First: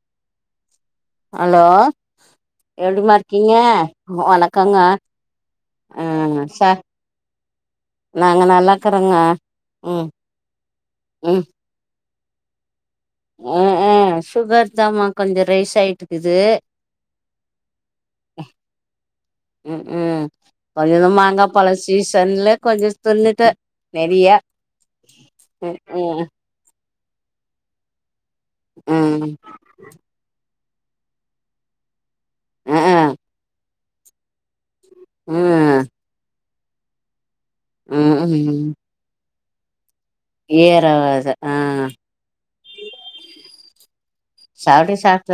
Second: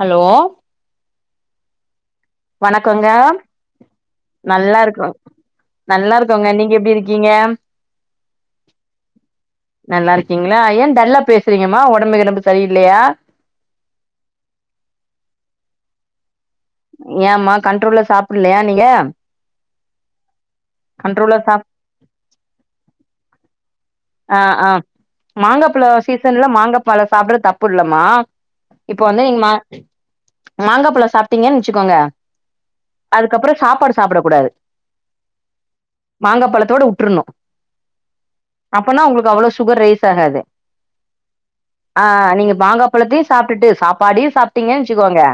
hello hello வணக்கங்க எப்டிமா இருக்கீங்க நல்லா வணக்கங்க இருக்கோ ஆ நல்லா இருக்கோங்க நீங்க சார் எப்டி இருக்கீங்க நாங்க நல்லாக்கறோங்க ம் நல்லா இருக்கீங்களா ஏன் டல்லா பேசுறீங்க மா ஒடம்பு கிடம்பு சரியில்லையா ஆ ஆ சுகர் தாம்மா கொஞ்ச ரைஸ் ஆயிட்டுருக்குது ஏம்மா கண்ட்ரோல்ல சாப்புல்லையா நீங்க ம்ஹு கொஞ்ச இது கண்ட்ரோலா மாங்கா சாப் பழ சீசன்ல கொஞ்ச தின்னுட்ட ஆ ஆ மாங்கப்பழ ம் சீசன்ல மாங்கப்பழ சாப்புட்றது தப்பு இல்லம்மா இப்போ வந்து ம் நீங்க மா மாங்கா பழோ சாப்ட்டீங்கன்னு வச்சுக்கோங்க ஆ அதுக்கப்புற சாப்பாடு சாப்புடக் கூடாது ம் மாங்கா பழத்தோட உட்ருணு ம் ம் சொன்னா உங்களுக்கு அவ்ளோ சுகர் ரைஸ் ஆகாது ஏறாவாது ஆ ஆ நீங்க மாங்கா பழத்தையு சாப்ட்டுட்டு சாப்பாடையு சாப் டீங்கனு சாப்ட வச்சுக்கோங்க சாப்ட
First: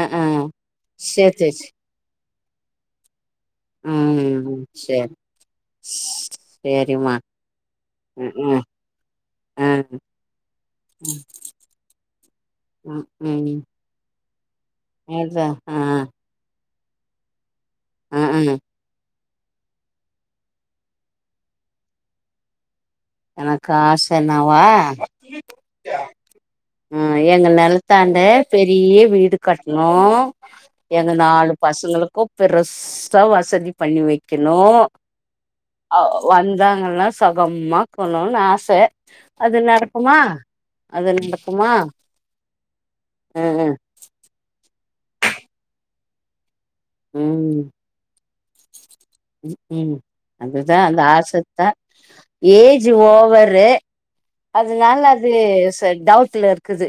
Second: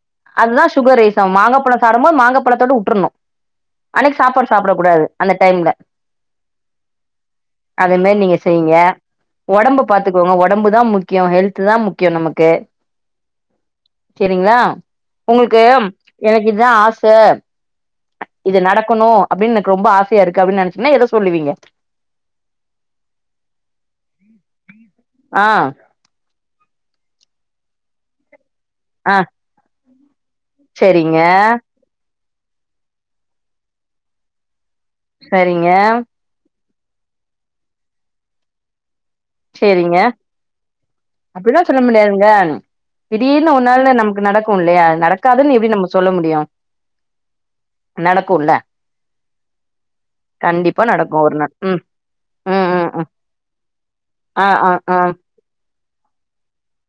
ஆ ஆ அதுதா சுகர் ரைஸ்ஸாவு சேர் சேர் சே மாங்காப்பழ சாப்டும்போது மாங்கப்பழத்தோட உட்டுருணு அன்னைக்கு சாப்பாடு ம் சாப்புடக்கூடாது சேரி அந்த டைம்ல சேரிம்மா அதுமேரி ம் நீங்க ம் செய்ங்க ஆ ஒடம்பு பாத்துக்கோங்க ஒடம்பு தா முக்கியம் ஹெல்த்து தா முக்கியம் நமக்கு ம் சேரிங்களா அதா உங்களுக்கு ஆ எனக்கு இதுதா ஆச ஆ ஆ இது நடக்கணு அப்டின்னு எனக்கு ரொம்ப ஆசையா இருக்கு அப்டின்னு நெனைச்சீங்கன்னா எத சொல்லுவீங்க எனக்கு ஆசன்னாவா ஆ ம் எங்க நெலத்தாண்ட பெரிய ஆ வீடு கட்ணு எங்க சரிங்க நாலு பசங்களுக்கு பெருசா வசதி பண்ணி வக்கணு சரிங்க வந்தாங்கன்னா சொகமாக்குணுன்னு ஆச அது சரிங்க நடக்குமா அது அப்டிலா நடக்குமா சொல்ல முடியாதுங்க அ திடீர்னு ஒரு அ நாள்ல நமக்கு நடக் கள் இல்லியா அத நடக்காதுன்னு எப்டி நம்ம சொல்ல முடியு ம் நடக்குல்ல ம் அப்டிதா கண்டிப்பா அந்த நடக்கு ஒரு நாள் ஆசத்தா ம் ம் ஏஜ் ம் ம் ஓவரு ஆ ஆ ஆ அதுனால அது சே டவுட்ல இருக்குது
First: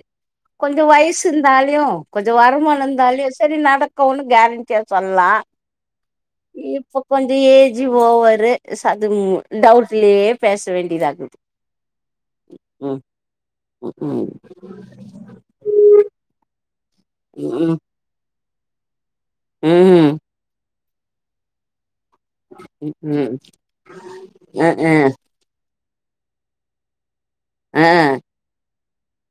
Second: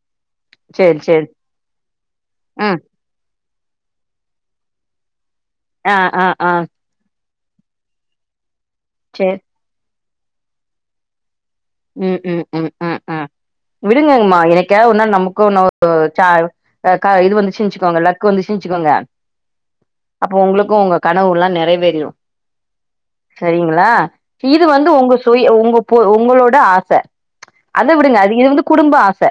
கொஞ்சம் சேரி வயசு சேரி இருந்தாலுயு கொஞ்சோ ம் வருமானோ இருந்தாலயு சேரி நடக்கும்னு கே கே சொல்லா ஆ ஆ ஆ கொஞ்ச ஏஜி ஓவரு ஸ அதும் சேரி டவுட்லயே பேச வேண்டியதாக்குது ம் ம் ம் ம் விடுங்கங்கம்மா என்னக்கியா ஒரு நாள் நமக்கு ஒன்ன ஒரு சா ஆ கா இது வந்துச்சு வெச்சுக்கோங்கல்லே இப்போ வந்துச்சுன் வச்சுக்கோங்க ம் அப்போ உங்களுக்கு உங்க கனவுல்லா நெறைவேறிரும் ம் ம் செரிங்களா இது அ வந்து அ உங்க ஸ்கூ போய் உங்க போ உங்களோட ஆச அ அத விடுங்க அது இது வந்து குடும்ப ஆச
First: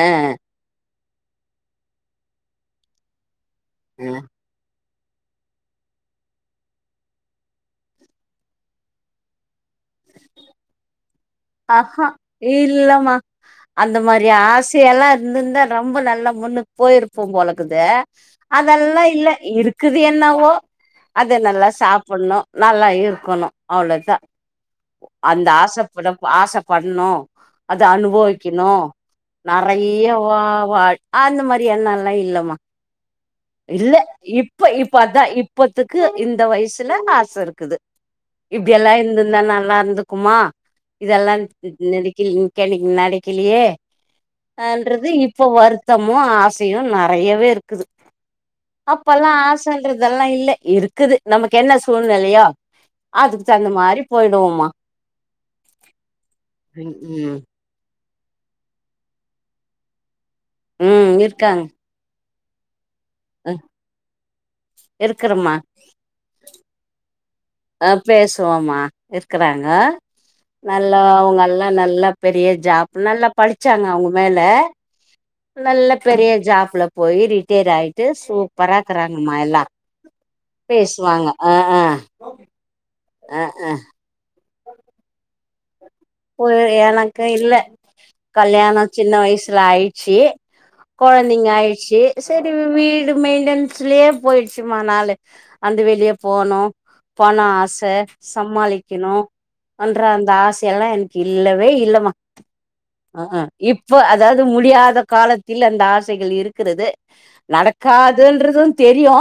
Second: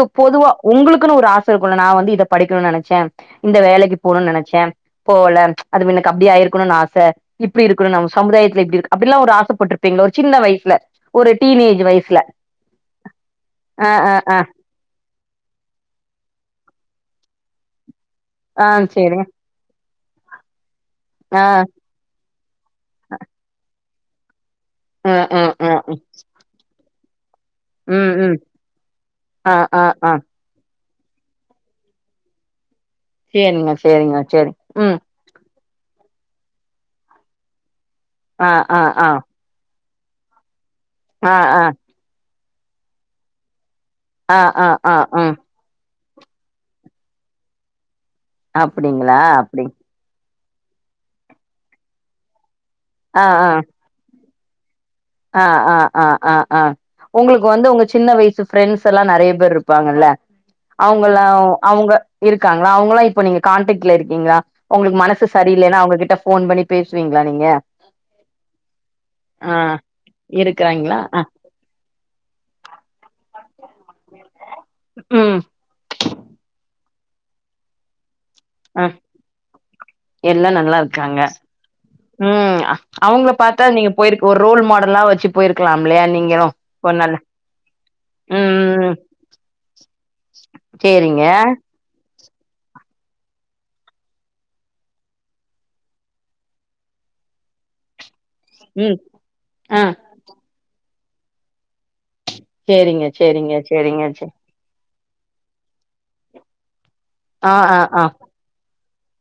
அ பொதுவா உங்களுக்குன்னு ஒரு ஆச இருக்குல்ல நா வந்து இத படிக்கணுன்னு நெனைச்சே இந்த வேலைக் இப் அ போணுன்னு நெனச்சே போகல அது மின்னுக்கு அப்புடியே ஆயிருக்கனுன்னு ஆச இப்டி இருக்கணும் நம் சமுதாயத்துல இப்டி இருக் அப்டிலா ஒரு ஆசப்பட்ருப்பீங்களோ ஒரு சின்ன வயசுல ஒரு டீனேஜ் ஆஹா வயசுல இல்லமா ஆ அந்த ஆ மாரி ஆ ஆஸ் தி எல்லா இருந்திருந்தா ரொம்ப நல்லா முன்னுக்கு போயிருப்போ போலக்குது ஆ அதெல்லா சேரிங்க இல்ல இருக்குது என்னவோ அத ஆ நல்லா சாப்புனு நல்லா இருக்கணு அவ்ளோதா ஆ ஆ அந்த ஆ ஆசப்படப் ஆச பட்ணு அத ம் ம் அனுபவிக்கணு ஆ ஆ ஆ நெறயா வா வா அந்த மாரி என்னல்லா இல்லமா சேரிங்க இல்ல சேரிங்க சேரி இப்ப இப்ப ம் அதா இ ப்பத்துக்கு இந்த வயசுல ஆச இருக்குது ஆ ஆ இப்டியெல்லா ஆ இருந்துருந்தா நா நடந்துக்குமா இதெல்லா ஆ ஆ நெனக் நெனக் நடகிலையே அ ஆ ஆ ஆ ன்றது ம் இப்போ வருத்தமு ஆசையு நெறையவே இருக்குது அப்டிங்களா அப்பல்லா அப்டி ஆசன்றதெல்லா இல்ல இருக்குது நமக்கு என்ன சூழ்நெலையோ ஆ அதுக்கு ஆ தகுந்த மாரி போய்டுவோம்மா ஆ ஆ ஆ ஆ ஆ ம் ம் உங்களுக்கு வந்து உங்க சின்ன வயசு ப்ரெண்ட்ஸெல்லா நெறைய பேர் இருப்பாங்கல்ல ம் அவுங்கல்லா இருக்காங்க அவுங்க இருக்காங்ளா அவுங்கல்லா இப் இப்போ நீங்க ம் கான்டாக்ட்ல இருக்கீங்களா உங்களுக்கு மனசு இருக்கறமா சரியில்லைன்னா அவங்ககிட்ட ஃபோன் பண்ணி பேசுவீங்களா நீங்க ஆ பேசுவோமா ஆ இருக்குறாங்க இருக்கறாங்களா நல்லா அ அவங்கல்லா நல்லா பெரிய ஜாப் நல்லா படிச்சாங்க அவங்க மேல ம் நல்ல பெரிய ஜாப்ல போய் ரிட்டேயர் ஆய்ட்டு சோ அ பறாக்குறாங்கம்மா எல்லா எல்லா நல்லா இருக்காங்க பேசுவாங்க ஆ ஆ ம் அவுங்கள ஆ பாத்தாது நீங்க போயிருக் ஒரு ரோல் மாடல்லா வச்சு போயிருக்கலாம்லையா நீங் ஒரு எனக்கு இல்ல கல்யாணோ ம் சின்ன வயசுல ஆயிட்ச்சு சேரிங்க கொழந்தைங்க ஆயிச் ச்சு சரி வீடு மெயிண்டன்ஸ்லயே போயிடுச்சுமா நாலு அந்த வெளிய போனு போனா ஆச ம் சமாளிக்கணு ஆ அன்ற அந்த ஆசையல்லா எனக்கு இல்லவே இல்லமா சேரிங்க அ அ சேரிங்க இப்ப சேரிங்க சே அதாவது முடியாத காலத் இல்ல அந்த ஆசைகள் இருக்கிறது ஆ ஆ ஆ நடக்காதுன்றது தெரியு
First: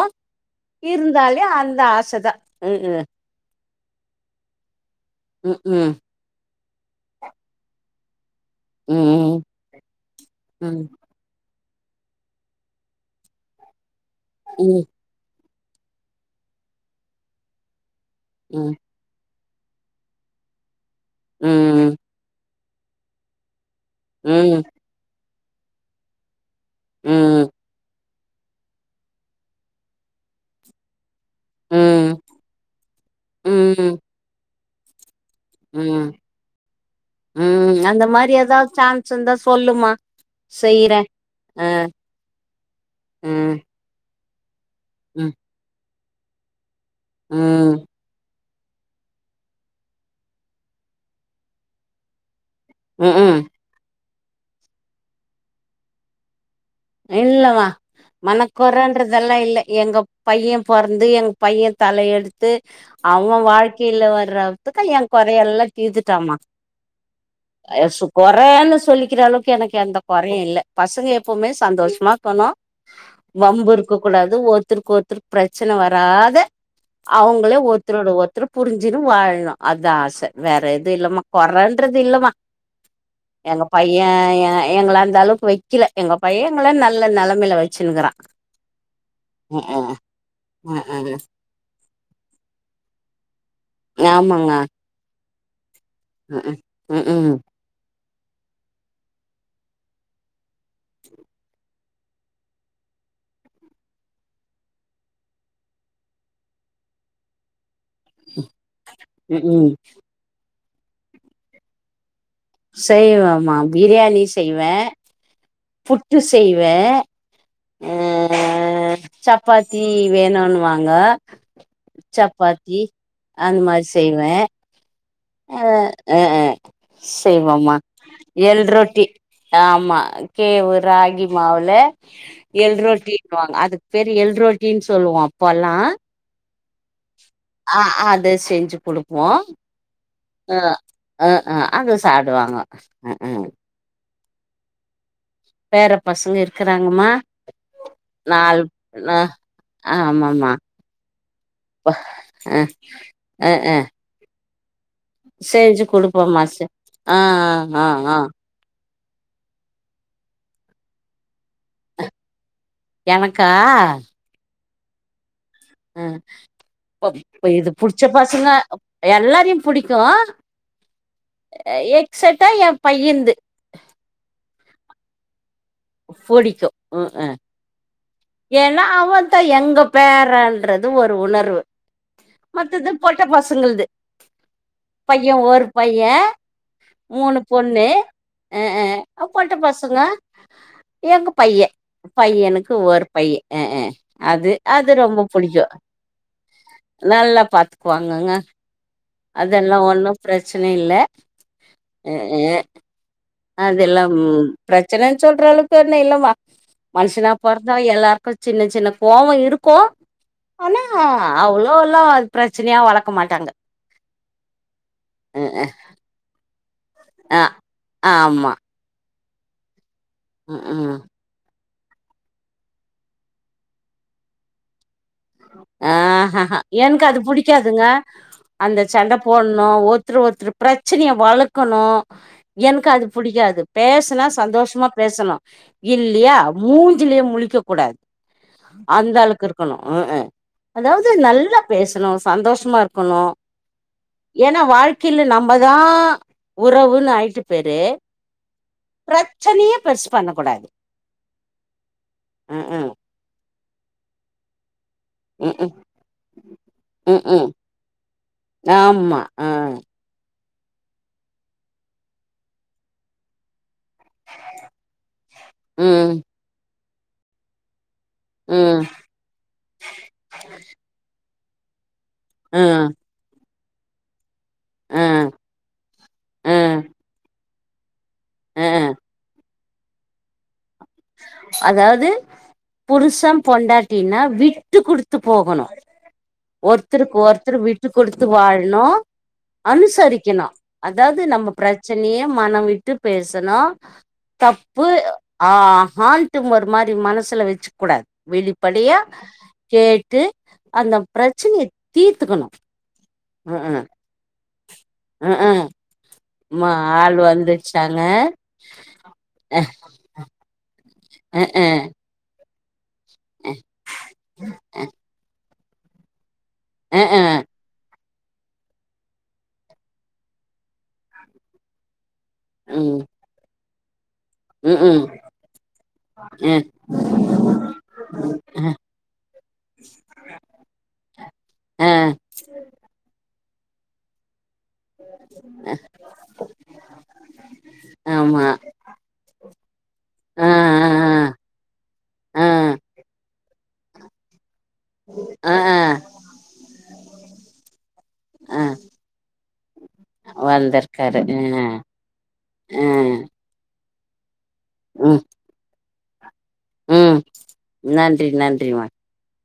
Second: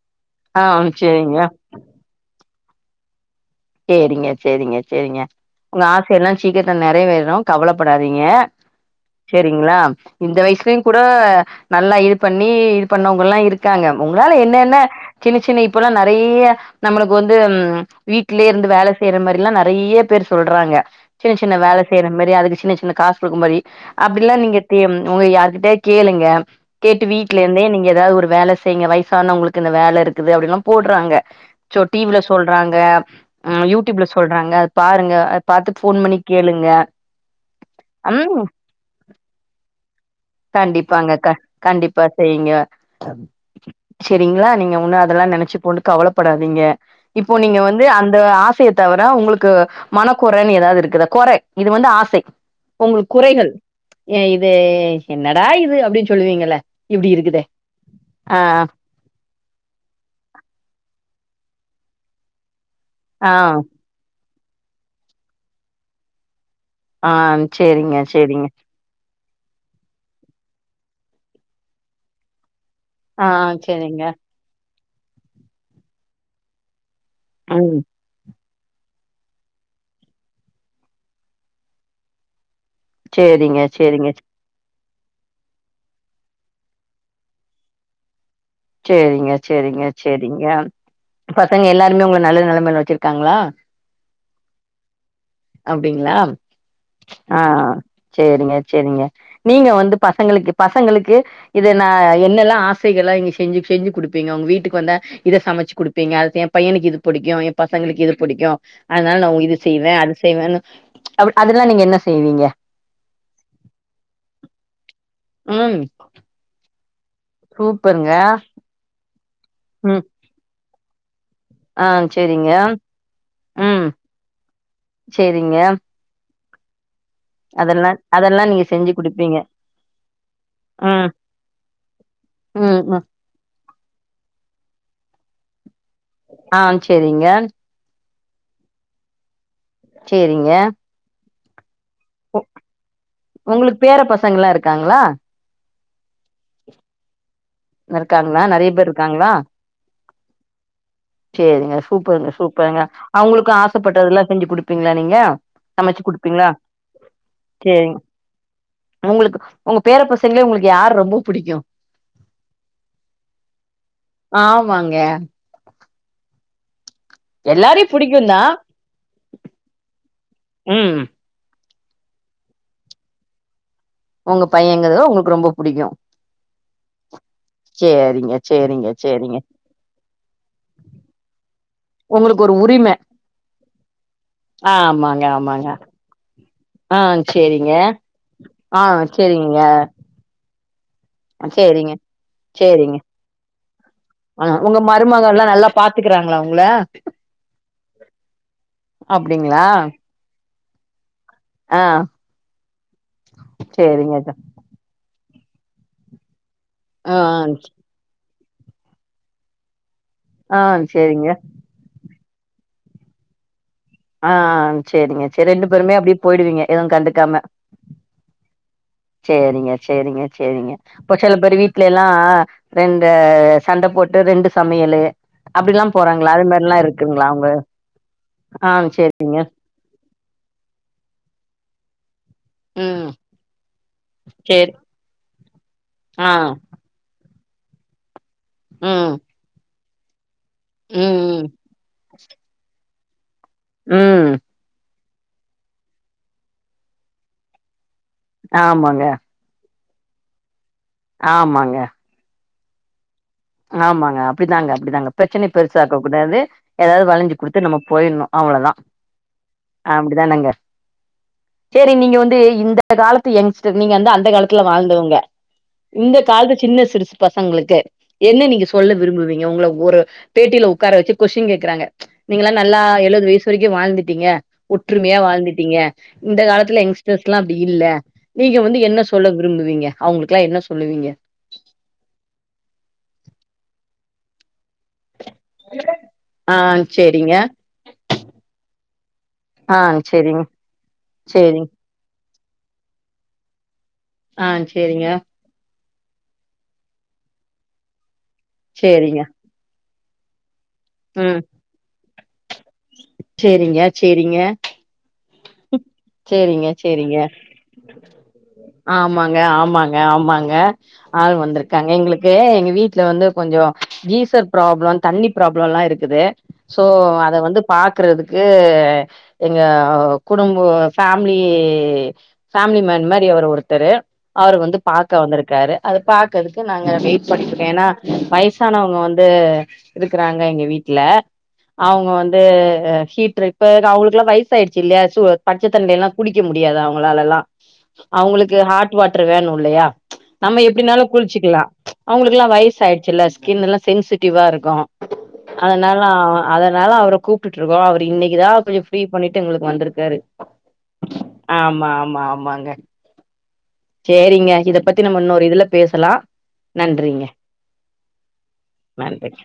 ஆ சேரிங்க இருந்தாலே அந்த ஆசதா ம் ம் சேரிங்க சேரிங்க சேரிங்க உங்க ம் ஆசையல்லா சீக்கிரத்துல நெறை வேறு கவலப்படாதீங்க ம் சேரிங்களா இந்த வைசுலயு ம் கூட நல்லா இது பண்ணி இது பண்ணவங்க எல்லா இருக் இருக்காங்க உங்களால என்னென்ன ம் சின்ன சின்ன இப்பல்லா நெறய நம்மளுக்கு வந்து வீட் வீட்லியே இருந்து ம் வேல செய்ற மாரில்லா நெறைய பேர் சொல்றாங்க சின்ன சின்ன வேல ம் செய்ற மாறி அதுக்கு சின்ன சின்ன காசு குடுக்கமாறி ம் அப்டில்லா நீங்க ம் தே உங்க யாருகிட்ட கேளுங்க கேட்டு வீட்ல ம் இருந்தே நீங்க ஏதாவது ஒரு வேல செய்ங்க வயசானவங்களுக்கு இந்த வேல இருக்குது அப்டில்லா போட்றாங்க சோ டி வி ம் ல சொல்றாங்க ம் யூடூப்ல சொல்றாங்க அத பாருங்க பாத்து ஃபோன் ம் பண்ணி கேளுங்க ம் அந்த ம் மாறி ஏதாது சான்ஸ் இருந்தா சொல்லுமா செய்யறே கண்டிப்பாங்கக்கா அ கண்டிப்பா செய்ங்க ம் செரிங்களா நீங்க ஒண்ணு அதெல்லா ம் நெனச்சு போண்டு கவலப்படாதீங்க இப்போ நீங்க ம் வந்து அந் இது ஆசைய தவிர உங்குளுக்கு மனக்கொறன்னு ஏதாவது இருக்குதா கொற இது வந்து ஆசை ஒங்களுக் ம் ம் குறைகள் எ இது என்னடா இது அப்டின் சொல்லுவீங்கள இல்லமா மனக்கொரன் ன்றதெல்லா இல்ல எங்க பையன் பொறந்து எங்க பையன் தல எடுத்து ஆ அவோ வாழ் கீழ வர்றத்துக்கு ஏ குறை எல்லா தீத்துடாமா ஆ செரிங்க ஏசு செரிங்க கொறன்னு சொல்லிக்கிற அளவ் க்கு எனக்கு எந்த கொறையு இல்ல பசங்க எப்போமே சந்தோஷமா க்கணு ஆ வம்பு இருக்க செரிங்க கூடாது ஒருத்தருக்கு ஒருத்தருக்கு பிரச்சன வராத அவுங்களே ம் ஒருத்தரோட ஒருத்தரு புரிஞ்சினு வாழலா அதா ஆச வேற எது இல்லமா கொறன்றது இல்லமா செரிங்க எங்க பையே செரிங்க ஏ‌ எங்கள அந்த அளவுக்கு வக்கல எங்க பையேங்கள நல்ல நெலைமைல வச்சிருக்குறா சேரிங்க சேரிங்க சேரிங்க ம் ம் பசங்க எல்லாருமே உங்கள நல்ல நெலமைல வெச்சுருக்காங்களா ஞாமாங்க அப்டிங்களா ம்ஹூம் ஆ சேரிங்க சேரிங்க நீங்க வந்து பசங்களுக்கு பசங்களுக்கு இத நா என்னெல்லா ஆசைகளல்லா [unintelligible] செஞ்சு செஞ்சு குடுப்பீங்க உங்க வீட்டுக்கு வந்தா இத சமச்சு குடுப்பீங்க அ ஏ பையனுக்கு இது புடிக்கு ஏ பசங்களுக்கு இது புடிக்கு அதனால நா உ இது ம்ஹூம் செய்வேனு அது செய்வேனு அப்டி அதெல்லா நீங்க என்ன செய்வீங்க செய்வேமா பிரியாணி செய்வே புட்டு செய்வே ஆ சூப்பர்ங்க சப்பாத்தி வேணுனு வாங்க ஆ சேரிங்க சப்பாத்தி அந் மாரி ம் செய்வே சேரிங்க ஆ ஆ ஆ செய்வோமா அதெல்லா அதெல்லா எல் நீங்க செஞ்சு ரொட்டி குடுப்பீங்க ஆமா கேவு ம் ராகி மாவுல எல் ம் ம் ரொட்டினு வாங்க அதுக்கு பேரு எல் ரொட்டின்னு சொல்லுவோ அப்போலா ஆ சேரிங்க ஆ அத செஞ்சு குடுப்போ சேரிங்க ஆ ஆ ஆ அத சாப்டுவாங்க ஹம் ம் உங்களுக்கு பேர பசங்க லா இருக்காங்களா பேர பசங்க இருக்குறாங்கமா இருக்காங்களா நால் நெறைய பேர் நா இருக்காங்களா ஆமாமா சேரிங்க சூப்பருங்க ஆ சூப்பருங்க அவுங்களுக்கு ஆ ஆ ஆசப்பட்டதெல்லா செஞ்சு குடுப் ப்பீங்களா நீங்க செஞ்சு சமச்சு குடுப்போம்மா குடுப்பீங்களா செ ஆ ஆ சேரிங் ஆ உங்களுக்கு உங்க பேர பசங்ளே உங்களுக்கு யார ரொம்ப புடிக்கு எனக்கா ஆமாங்க அ ப்போ இப்ப இது எல்லாரையு புடிச்ச புடிக்குந்தா பசங்க எல்லாரையு புடிக்கு ம் எக்ஸெட்டா என் பையன்து ஒங்க பையங்கிறத ஒங்களுக்கு ரொம்ப புடிக்கு ஃபொடிக்கு ம் அ சேரிங்க ஏன்னா சேரிங்க அவன் சேரிங்க தா எங்க பேரன்றது ஒரு உணர்வு உங்களுக்கு ஒரு உரிம மத்தது போட்ட பசங்கள்து ஆமாங்க பைய ஒரு ஆமாங்க பைய ஆ மூணு சேரிங்க பொண்ணு அ ஆ ஹ பொட்ட சேரிங்க பசங்க எங்க பையே சேரிங்க பையனுக்கு சேரிங்க ஒரு பைய அ அ ஆ அது உங்க அது ரொம்ப மருமகல்லா புடிக்கு நல்லா பாத்துக்கறாங்களா உங்கள நல்லா பாத்துகுவாங்கங்க அப்டிங்களா அதெல்லா ஒன்னு பிரச்சன இல்ல ஆ அ ஆ அதெல்லாம் சேரிங்க பிரச்சனன்னு சொல்ற அளவுக்கு ஒன்னு இல்லதா ஆ மனுஷனா பொறந்தாவே எல்லாருக்கு சின்ன சின்ன கோவோ இருக்கு ஆ ஆனா சேரிங்க அவ்ளோ வுல்லா பிரச்சனையா வளக்க மாட்டாங்க ஆ சேரிங்க சேரி ரெண்டு பேருமே அப்டியே போயிடுவீங்க எதுவு கண்டு அ ஆமா சேரிங்க சேரிங்க ம் சேரிங்க ம் செல பேர் வீட்லேல்லா ரெண்டு சண்ட போட்டு ரெண்டு சமையலு அப்டிலா ஆ போறாங்களா அது ஹாஹ மாரிலா எனக்கு அது இருக்குங்களா உங்க புடிகாதுங்க ஆ அந்த சண்ட சேரிங்க போன்ணு ஓ ருத்தரு ஒருத்தரு பிரச்சனையே வளக்கணு எனக்கு அது ம் புடிக்காது பேசுனா சேரி சந்தோஷமா பேசணு ஆ இல்லியா மூஞ்சிலயே முழிக்க கூடாது ம் அந்த அளக்கு இருக்கணு அ ஹா அதாவது ம் ம் நல்ல பேசணு சந்தோஷமா இருக்கணு ம் என வாழ்க்கையில நம்மதா உறவுன்னு ஆயிற்று பேரே ஆமாங்க பிரச்சனையே பெருசு பண்ண கூடாது ஆமாங்க அ ஹா ஆமாங்க அப்படிதாங்க அப்படிதாங்க பிரச்சனைய ம் ம் பெருசாக்க கூடாது ஏதாவது ம் வளைஞ்சு ம் குடுத்து நம்ம போயின்னு அவ்ளோ தா ஆமா ஆ அப்டித்தானங்க சேரி நீங்க வந்து இந்த இந்த காலத்து எங்ஸ்டர் நீங்க வந்து அந்த காலத்துல வாழ்ந்தவங்க ம் இந்த காலத்து சின்ன சிறுசு பசங்களுக்கு என்ன நீங்க ம் சொல்ல விரும்புவீங்க உங்கள ஒரு பேட்டியில உட்கார வெச்சு கொஷின் கேக்கறாங்க நீங்கெல்லா ஆ நல்லா எழுவது வயசு வரைக்கு வாழ்ந்துட்டீங்க ஆ ஒற்றுமையா வாழ்ந்துட்டீங்க இந்த ஆ காலத்துல எங்ஸ்டர்ஸ்ல்லா அப்படி இல்ல நீங்க வந்து ஆ என்ன சொல்ல விரும் விரும்புவீங்க அவங்களுக்கெல்லா என்ன சொல்லுவீங்க அதாவது புருசன் பொண்டாட்டினா விட்டு குடுத்து போகணு [unintelligible] ஒருத்தருக்கு சேரிங்க ஒருத்தரு விட்டு கொடுத்து வாழனு ஆ சேரிங்க அனுசரிக்கணு அதாவது நம்ம சேரிங் பிரச்ச பனையே மன விட்டு பேசனு ஆ தப்பு சேரிங்க ஆ ஹால்டிம்மர் மாரி மனசுல வெச்சுக்க கூடாது வெளிப்படையா சேரிங்க கேட்டு அந்த ம் பிரச்சனைய தீர்த்துக்கணு சேரிங்க சேரிங்க அ ஹாஹ் சேரிங்க சேரிங்க ஆமாங்க ஆமாங்க ஆமாங்க ஆள் ம்ஹும் வந்துருக்காங்க ம்ஹும் எங்களுக்கு எங்க வீ ட்ல வந்து கொஞ்சோ டிசல் பராப்ளம் தண்ணி பராப்ளமெல்லா இருக்குது சோ அத வந்து பாக்கறதுக்கு எங்க குடும்ப ஃபேமிலி ஃபேமிலி மேன் மாரி அவர் ஒருத்தரு அவரு வந்து பாக்க வந்துருக்காரு அத பாக்கறதுக்கு ம் ம்ஹும் ம் நாங்க வெயிட் பண்ணிட்ராகோ ஏன்னா வய சானவங்க வந்து இருக்கறாங்க எங்க வீட்ல ஆ அவங்க வந்து ஹீட்ரு இப்ப அவங்களுக்கெல்லா வயசு சாயிடுச்சு இல்லையா சு பச்ச தண்ணிலேல்லா குளிக்க முடியாது அவங்களாலெல்லா ஆமா அவுங்களுக்கு ஹார்ட் வாட்டர் வேணு இல்லையா ஆ நம்ம எப்டினாலு குளிச்சுக்கலா அவங்களுக்கு ஆ ஆ எல்லா வயசு ஆயிடுச்சுல்ல ஸ்கின் எல்லா சென்சிட்டிவா இருக்கு அ அதனால அதனால அவர கூப்டுட்டு இருக்கோ அவரு இன்னைக்குதா கொஞ்ச ஃப்ரீ பண்ணிட்டு எங்களுக்கு வந்திருக்காரு வந்துருக்காரு ஆமா ஆமா அ ஆமாங்க அ சேரிங்க இத பத்தி நம்ம இன்னொரு இதுல பேசலா ம் நன்றிங்க நன்றி நன்றிமா நன்றிங்க